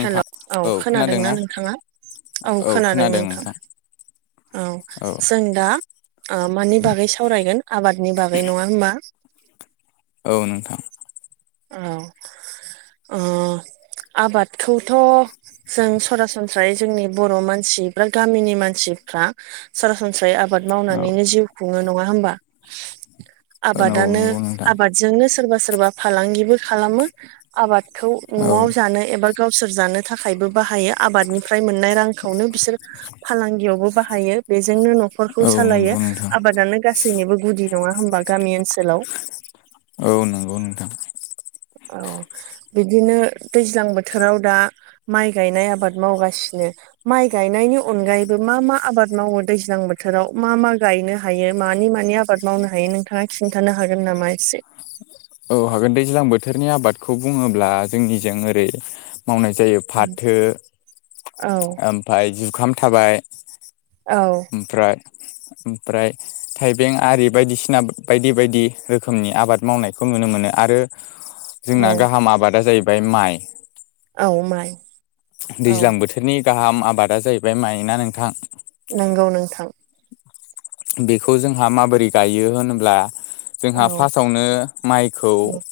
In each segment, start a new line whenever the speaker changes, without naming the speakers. हेल' औ खोनादोंना नोंथाङा औ खोनादों नोंथां। औ जों दा मानि बागै सावरायगोन आबाद
औ नोंथां
औ ओ आबादखौथ' जों सरासनस्रायै जोंनि बर' मानसि बा गामिनि मानसिफ्रा सरास सनस्रायै आबाद
औ
मावनानैनो जिउ खुंङो नङा होमबा।
औ
आबादानो
नंगौ नोंथां
आबादजोंनो सोरबा सोरबा फालांगिबो खालामो आबाद खौ
औ
न'आव जानो एबा गावसोर जानो थाखायबो बाहायो आबादनिफ्राय मोननाय रांखौनो बिसोर फालांगियावबो बाहायो बेजोंनो न'खरखौ
औ
सालायो
नंगौ नोंथां
आबादानो गासैनिबो गुदि नङा होम्बा गामि ओनसोलाव
औ नोंगौ नोंथां।
[inaudible] औ बिदिनो दैज्लां बोथोराव दा माइ गायनाय आबाद मावगासिनो माइ गायनायनि अनगायैबो मा मा आबाद मावो दैज्लां बोथोराव मा मा गायनो हायो मानि मानि आबाद मावनो हायो नोंथाङा खिन्थानो हागोन ना मा एसे
औ हागोन दैज्लां बोथोरनि आबादखौ बुङोब्ला जोंनिजों ओरै मावनाय जायो फाथो
औ
ओमफाय जुखाम थाबाय ।
औ
ओमफ्राय ओमफ्राय थाइबें आरि बायदिसिना बायदि बायदि रोखोमनि आबाद मावनायखौ नु नुनो मोनो आरो जोंना
औ
गाहाम आबादा जाहैबाय माइ।
औ माइ। औ
दैज्लां बोथोरनि गाहाम आबादा जाहैबाय माय नोंथां।
नोंगौ नोंथां
बेखौ जोंहा माबोरै गायो होनोब्ला
औ
जोंहा फासआवनो माइखौ
औ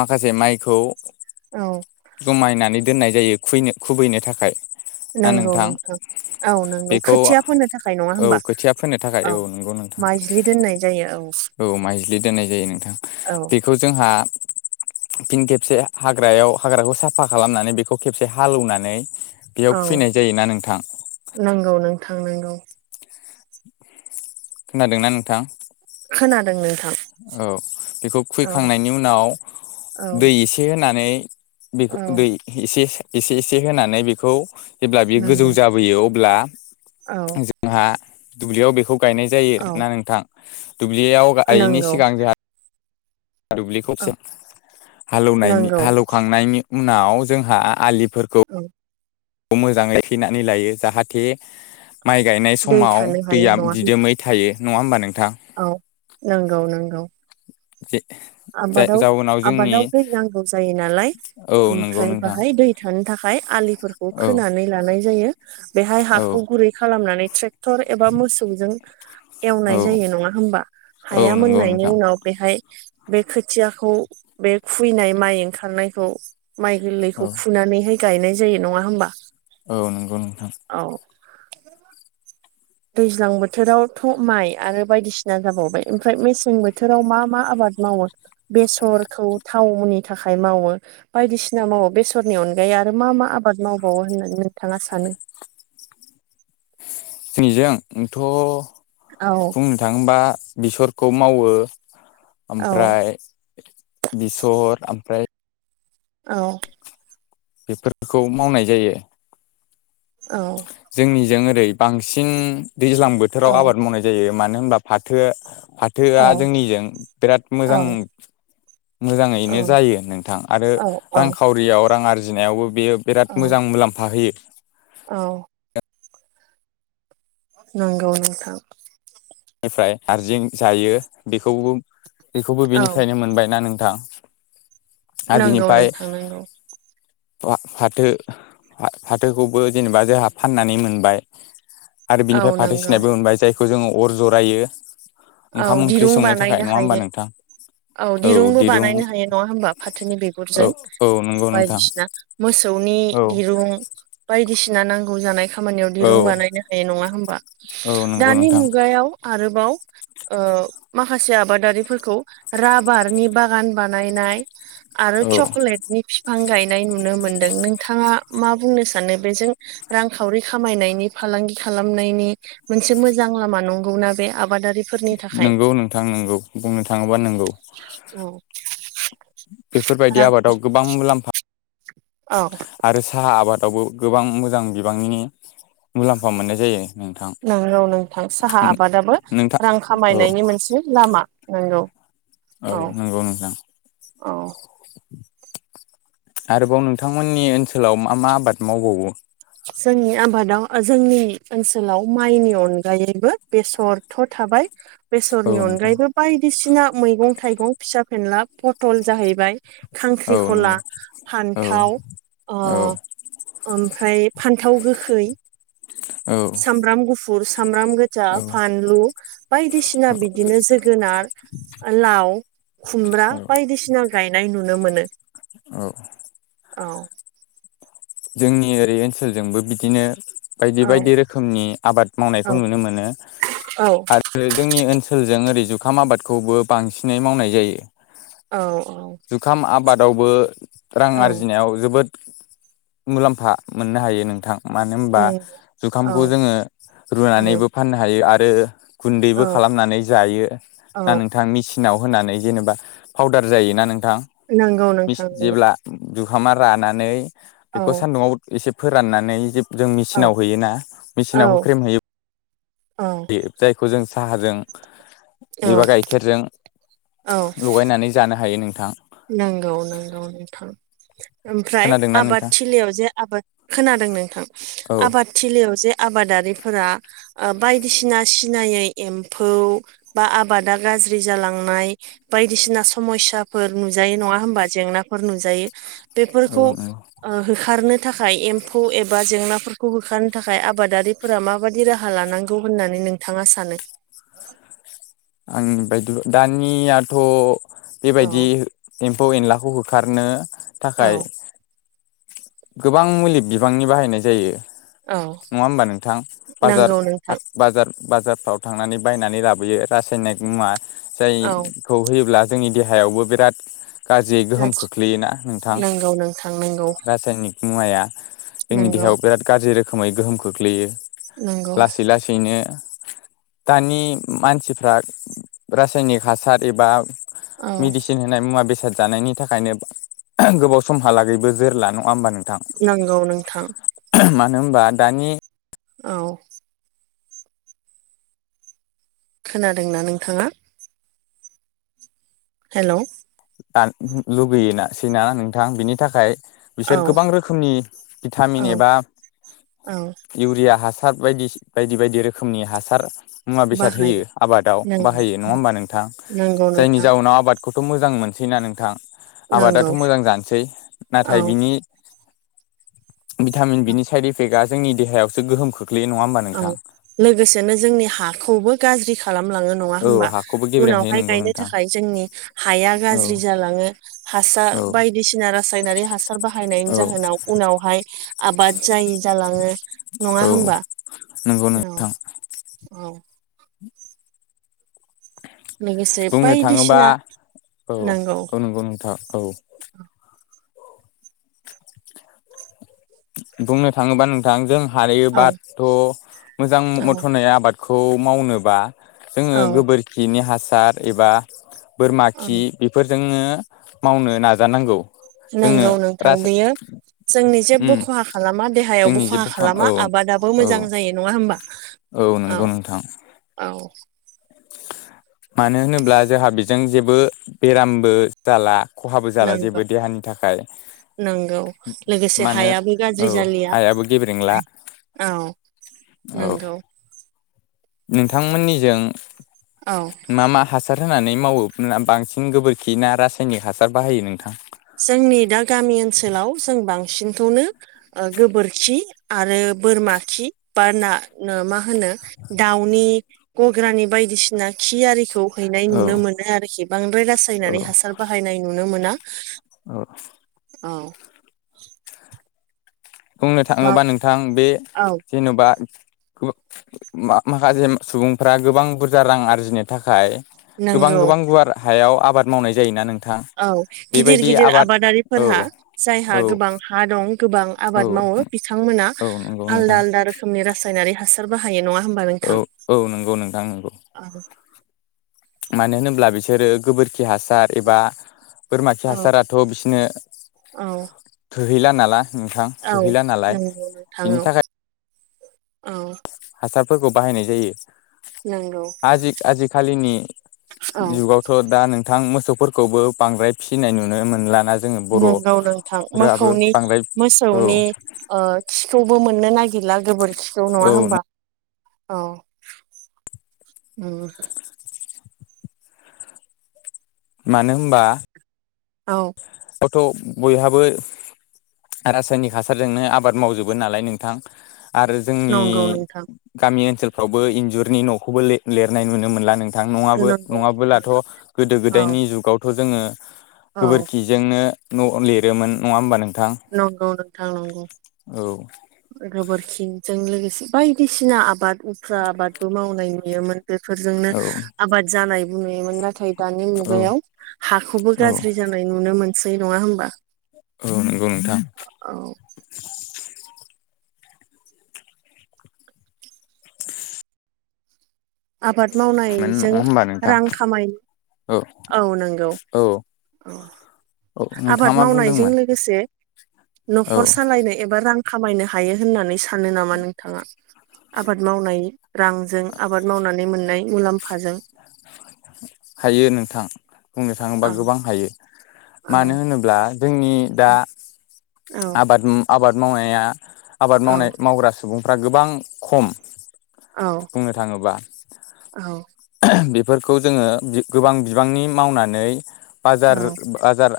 माखासे माइखौ
औ
जमायनानै दोननाय जायो खुयनो खुबैनो थाखाय ना
नोंगौ
नोंथां
नोंगौ औ नोंगौ
बेखौ
खोथिया फोनो थाखाय नङा
औ
होमबा?
खोथिया फोनो थाखाय
औ
नंगौ नोंथां
माइज्लि दोननाय जायो औ।
माइज्लि दोननाय जायो नोंथां
औ
बेखौ जोंहा फिन खेबसे हाग्रायाव हाग्राखौ साफा खालामनानै बेखौ खेबसे हालौवनानै बेयाव
औ
खुबैनाय जायोना नोंथां
थांनांगौ
खोनादोंना नोंथां?
खोनादों नों
औ बेखौ खुैखांनायनि उनाव
औ
दै एसे होनानै
औ
बेखौ दै एसे एसे एसे होनानै बेखौ जेब्ला बियो गोजौ
नंगौ
जाबोयो अब्ला
औ
जोंहा दुब्लियाव बेखौ गायनाय जायो
औ
ना नोंथां दुब्लियाव गायैनि
नंगौ
सिगां जोंहा दुब्लि
औ
खबसे हालौनायनि
नंगौ
हालौखांनायनि उनाव जोंहा आलि फोरखौ
औ
खौ मोजाङै थैनानै लायो जाहाथे माइ गायनाय
दै
समाव
थानो हायो
दैया
नङा होमबा
दिदोमै थायो नङा होमबा नों
औ नंगौ नंगौ
ए
आबादाव आबादाव दै नांगौ जायो नालाय
औ नंगौ
ओमफ्राय
नोंथां
बाहाय दै थानो थाखाय आलिफोरखौ
औ
खोनानै लानाय जायो बेहाय
औ
हाखौ गुरै खालामनानै ट्रेक्टर एबा मोसौजों
औ
एवनाय जायो नङा हबा
औ
हाया
नंगौ
मोननायनि
नोंथां
उनाव बेहाय बे खोथियाखौ बे खुबैनाय माइ ओंखारनायखौ माइ
औ
गोरलैखौ फुनानैहाय गायनाय जायो नङा होमबा?
औ नंगौ नोंथां
औ दैज्लां बोथोरावथ' माइ आरो बायदिसिना जाबावबाय ओमफ्राय मेसें बोथोराव मा मा आबाद मावो बेसरखौ थावनि थाखाय मावो बायदिसिना मावो बेसरनि अनगायै आरो मा मा आबा बाद मावबावो होननानै नोंथाङा सानो?
बिजों थ'
औ
बुंनो थाङोबा बिसरखौ मावो
औ
ओमफ्राय बेसर ओमफ्राय
औ
बेफोरखौ मावनाय जायो
औ
जोंनिजों ओरै बांसिन दैज्लां
औ
बोथोराव आबाद मावनाय जायो। मानो होनबा फाथो
औ
फाथोआ जोंनिजों बिराद
औ
मोजां मोजाङैनो जायो नोंथां आरो
औ औ
रांखावरियाव रां आरजिनायावबोब बेयो बिराद
औ
मोजां मुलाम्फा होयो।
औ। नांगौ नथां।
निफ्राय आरजिं जायो बेखौबो बेखौबो
औ
बिनिफ्रायनो मोनबायना नों दा।
नांगौ नोंथां नोंगौ।
फाथो फाथोखौबो जेनेबा जोंहा फाननानै मोनबाय। आरो बिनिफ्राय
औ
फाथो
नंगौ
सिनायबो मोनबाय जायखौ जोङो अर जरायो।
औ
ओंखाम ओंख्रि
दिरुं
संनो थाखाय
बानायनो
नङा
हायो
होमबा नोंथां।
औ दिरुंबो बानायनो हायो नङा होनबा फाथोनि
औ
बिगुरजों
औ नंगौ नोंथां
बायदिसिना मोसौ। नि
औ
दिरुं बायदिसिना नांगौ जानाय खा खामानियाव
औ
दिरुं बानायनो हाय नङा होमबा
औ नंगौ
दानि
नोंथां
मुगायाव आरोबाव ओ माखासे आबादारिफोरखौ राबारनि बागान बानायनाय। आरो
औ
चकलेटनि बिफां गायन नाय नुनो मोनदों नोंथाङा मा बुंनो सानो बेजों रांखावरि खामायनायनि फालांगि खा नायनि मोनसे मोजां लामा नंगौना बे आबादारिफ
नंगौ नोंथां नोंगौ बुंनो थाङोबा नंगौ।
औ
बेफोरबायदि
रां
आबादाव गोबां मुलाम्फा
औ
आरो साहा आबादावबो गोबां मोजां बिबांनिनो मुलाम्फा मोननाय जायो। नोंथां
नोंगौ नोंथां साहा आबादाबो
नोंथां
रां
औ
खामायनायनि मोनसे लामा नोंगौ।
औ नोंगौ नोंथां।
औ
आरोबाव नोंथांमोननि ओनसोलाव मा मा आबाद मावबावो।
जोंनि आबादाव ओ जोंनि ओनसोलाव माइनि अनगायैबो बेसरथ' थाबाय। बेसरनि
औ नोंथां
अनगायैबो बायदिसिना मैगं थाइगं फिसा फेनला पथल जाहैबाय।
औ
खांख्रिखला
नंगौ औ
फान्थाव ओ ओमफ्राय फान्थाव गोखै।
औ
सामब्राम गुफुरस स सामब्राम गोजा
औ
फानलु बायदिसिना बिदिनो जोगोनार ओलाव। खुमब्रा
औ
बायदिसिना गायनाय नुनो मोनो।
औ।
औ।
जोंनि ओरै ओनसोलजोंबो बिदिनो। बायदि
औ
बायदि रोखोमनि आबाद
औ
मावनायखौ नुनो मोनो। आरो जोंनि ओनसोलजों ओरै जुखाम आबादखौबो बांसिनै मावनाय जायो।
औ औ।
बादावबो रां आरजिनायाव जोबोद मुलाम्फा मोननो हायो नोंथां। मानो होमबा
औ औ
जुखामखौ जोङो
औ
रुनानैबो फाननो हायो आरो गुन्दैबो
औ
खालामनानै जायो
औ
ना नोंथांनिसि नाव होनानै जेनेबा पाउदार जायोना नोंथां
नंगौ
मिस
नोंथां नंगौ
जेब्ला जुखामा रानानै
औ
बेखौ सान्दुंङाव एसे फोराननानै जिब जों
औ
मेचिनाव होयोना
औ
मेचिनाव होख्रेम होयो।
औ
जायखौ जों साहाजों
औ
एबा गाइखेरजों। लगायनानै जानो हायो नोंथां।
नोंगौ नोंगौ नोंथां। ओमफ्राय
खोनादोंना
आबाद
नोंथां
थिलियाव जे आबाद खोनादों नोंथां
औ
आबाद थिलियाव जे आबादारिफोरा ओ बायदिसिना सिनायै एम्फौ बा आबादगा ज्रि जालांनाय बाइदि सिना समयसाफोर- नुजायो नङा होमबा जेंनाफोर नुजायो
औ
बेफोरखौ
नंगौ
ओ होखारनो थाखाय एम्फौ एबा जेंनाफोर खौ होखारनो थाखाय आबादारिफोरा माबाददि राहा लानांगौ होननानै नोंथाङा सानो हवा
आंनि बायदिबा दानियाथ'
औ
बेबायदि एम फौ एनलाखौ होखारनो थाखाय
औ
गोबां मुलि बिबांनि बाहायनाय जायो
औ
नङा होमबा नोंथां बाजार
नांगौ नोंथां
पाट बाजार बाजारफ्राव थांनानै बायनानै लाबोयो रासायनेक मुवा
औ
जायखौ होयोब्ला जोंनिे देहायावबो बिराद गाज्रि गोहोम खोख्लैयोना नोंथां
नांगौ नोंथां नोंगौ
सायनिक मुवाया जोंनि
नोंगौ
देहायाव बिराद गाज्रि रोखोमै गोहोम खोख्लैयो
नोंगौ
लासै लासैनो दानि मानसिफ्रा रासायनिक हासार एबा
औ
मेडिसिन होनाय मुवा बेसाद जानायनि थाखायनो ग्हो गोबाव समहालागैबो जोरला न
नोंगौ नोंथां
नो होमबा दानि
औ खोनादोंना नोंथाङा हेलौ
दानो लुगैयोना सैना नोंथां बिनि थाखाय
औ
बिसोर गोबां रोखोमनि भिटामिन
औ
एबा
औ
इउरिया हासार हासार बायदि बायदि बायदि रोखोमनि हासार मुवा बेसाद होयो
बाहायो
आबादाव
नंगौ
बाहायो नङा होमबा नोंथां
नंगौ
जायनि
नोंथां
जाउनाव आबाद खौथ' मोजां मोनसैनाा नोंथां
नंगौ
आबादाथ' मोजां जानोसै नाथाय
औ
बिनि भिटामिन बिनि साइड इफेक्टआ जोंनि देहायावसो गोहोम खोख्ल
औ लोगोसेनो जोंनि हाखौबो गाज्रि खालामलाङो नङा
औ
होमबा
हाखौबो गेब्रेंहैयो
उनावहाय
नंगौ
गायनो
नोंथां
थाखाय जोंनि हाया
औ
गाज्रि जालाङो। हासार
औ
बायदिसिना रासायनारि हासार बाहायनायनि
औ
जाहोनाव उनावहाय आबाद जायो जालाङो नङा
औ
होनबा
नंगौ
औ
नोंथां
औ।
[inaudible]
लोगोसे
बुंनो थाङोबा
बायदिसिना
औ
नांगौ
औ नंगौ नंगौ‌ नोंथां। औ। बुंनो थाङोबा नोंथां जों
औ
हायोबाथ' मोजां
औ
मथ'नाय आबाद खौ मावनोबा जोङो
औ
गोबोरखिनि हासार एबा बोरमा
औ
खि बेफोरजोंनो मावनो नाजानांगौ। जोंनो
नांगौ नोंथां
राज
बियो जों जे बो
उम
खहा खालामा देहायावबो
जोंनि
खहा
जेबो खाम
खालामा
औ
आबादाबो
औ
मोजां जायो नङा होमबा।
औ नोंगौ नोंथां।
औ।
मानो होनोब्ला जोंहा बेजों जेबो बेरामबो जाला खहाबो जाला
नंगौ
जेबो देहानि थाखाय
नंगौ लोगोसे
मानो
हायाबो
औ
गाज्रि जालिया
हायाबो गेब्रेंला
औ।
औ
नंगौ।
नोंथांमोननिजों
औ
मा मा हासार हासार होनानै मावो बांसिन गोबोरखि ना रासायनिक हासार बाहायो नोंथां?
जोंनि दा गामि ओनसोलाव जों बांसिनखौनो गोबोरखि आरो बोरमा खि बा ना मा होनो दाउनि गग्रानि बायदिसिना खि आरिखौ हैनाय
औ
नुनो मोनो आरोखि बांद्राय रासायनारि
औ
हासार बाहायनाय नुनो मोना।
औ।
औ
बुंनो
बा
थाङोबा नोंथां बे
औ
जेन'बा माखासे सुबुंफ्रा गोबां बुरजा रां आरजिनो थाखाय गोबां
नंगौ
गोबां गुवार हायाव आबाद मावनाय जायोना नों?
औ गिदिर गिदिर आबादारिफोरहा
औ
जायहा
औ
गोबां हा दं गोबां
औ
आबाद। मावो बिथांमोना
औ नंगौ
आलदा
नोंथां
आलदा रोखोमनि रासायनारि हासार बाहायो नङा। होमबा
औ
नोंथां
औ नंगौ नोंथां नंगौ
औ
मानो होनोब्ला बिसोरो गोबोरखि खि हासार एबा बोरमा खि
औ
हासाराथ' बिसिनो
औ
थोहैला नालाय नोंथां
औ
थोहैला नालाय
नंगौ नोंथां
बिनि
औ
थाखाय
औ
हासारफोरखौ बाहायनाय जायो।
नंगौ
आजिखालिनि
औ
जुगावथ' दा नों नोंथां मोसौफोरखौबो बांद्राय फिसिनाय नुनो मोनलाना जायो।
नंगौ नोंथां मोखौनि
बांद्राय औ
मोसौनि ओ खिखौबो मोननो नागिर गैला गोबोरखिखौ नङा
औ
होमबा औ
मानो होमबा
औ
थ बयहाबो रासायनिक हासारजोंनो आबाद मावजोबो नालाय नोंथां। आरो जोंनि
नंगौ नोंथां
गामि ओनसोलफ्रावबो इन्जुरनि नखौबो लिरनाय नुनो मोनला नों थां नङाबो
नंगौ नोंथां
नङाबोलाथ गोदो
औ
गोदायनि जुगावथ जोङो
औ
गोबोरखिजोंनो न लिरोमोन नङा होमबा नों
नंगौ नोंथां नंगौ
औ
गोबोरखिजों लोगोसे बायदिसिना आबाद उफ्रा आबादबो मावनाय नुयोमोन बेफोरजोंनो
औ
आबाद जानाय नुयोमोन नाथाय दानि
औ
मुगायाव हाखौबो
औ
गाज्रि जानाय नुनो मोनसै दै नङा होमबा
औ नंगौ नोंथां।
औ आबाद
मानो नङा
मावनायजों
होमबा नोंथां
रां खामाय औ नंगौ
औ
औ
औ
आबाद
नोंथाङा मा
मावनायजों
बुंदोंमोन
लोगोसे
औ
नखर सालायनो एबा रां खामायनो हायो होननानै सानो नामा नोंथांङा आबाद मावनाय रां आबाद मावनानै मोननाय मुलाम्फाजों
हायो नोंथां बुंनो थांङोबा
औ
गोबां हायो
औ
मानो होनोब्ला जोंनि दा
औ
आबाद आबाद मावनाया आबाद मावनाय
औ
मावग्रा सुबुंफ्रा गोबां खम बुंनो थांङोबा।
औ
बेफोरखौ जोङो गोबां बिबांनि मावनानै बाजार
औ
बाजार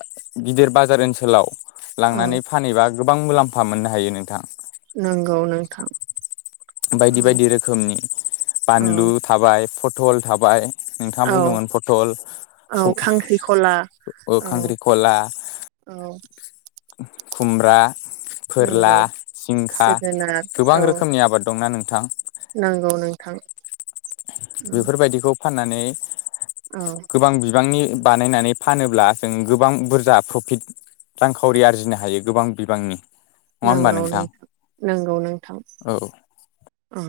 गिदिर बाजार ओनसोलाव
औ
लांनानै फानहैबा गोबां मुलाम्फा मोननो हायो नोंथां।
नंगौ नोंथां
बायदि
औ
बायदि रोखोमनि
औ
बानलु थाबाय फथल थाबाय नोंथांङा
औ
बुंदोंमोन फटल
औ
स
खांख्रिखला
ओ
औ
खांख्रिखला
औ
खुमब्रा फोरला
नंगौ
जिंखा
जोगोनार
गोबां
औ
रोखोमनि आबाद दंना नोंथां
नंगौ नोंथां। औ
बेफोरबायदिखौ फाननानै
औ
गोबां बिबांनि बानायनानै फानोब्ला जों गोबां बुरजा प्रफिट रांखावरि आरजिनो हायो गोबां बिबांनि नङा होमबा
नंगौ नोंथां नंगौ नोंथां
औ
औ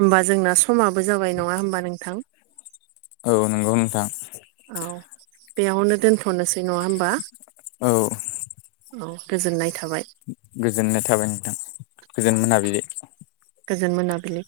होमबा जोंना समाबो जाबाय नङा होमबा नोंथां
औ नंगौ नोंथां
औ बेयावनो दोनथनोसै नङा होमबा
औ
औ गोजोननाय थाबाय
गोजोननाय थाबाय नोंथां गोजोन मोनाबिलि
गोजोन मोनाबिलि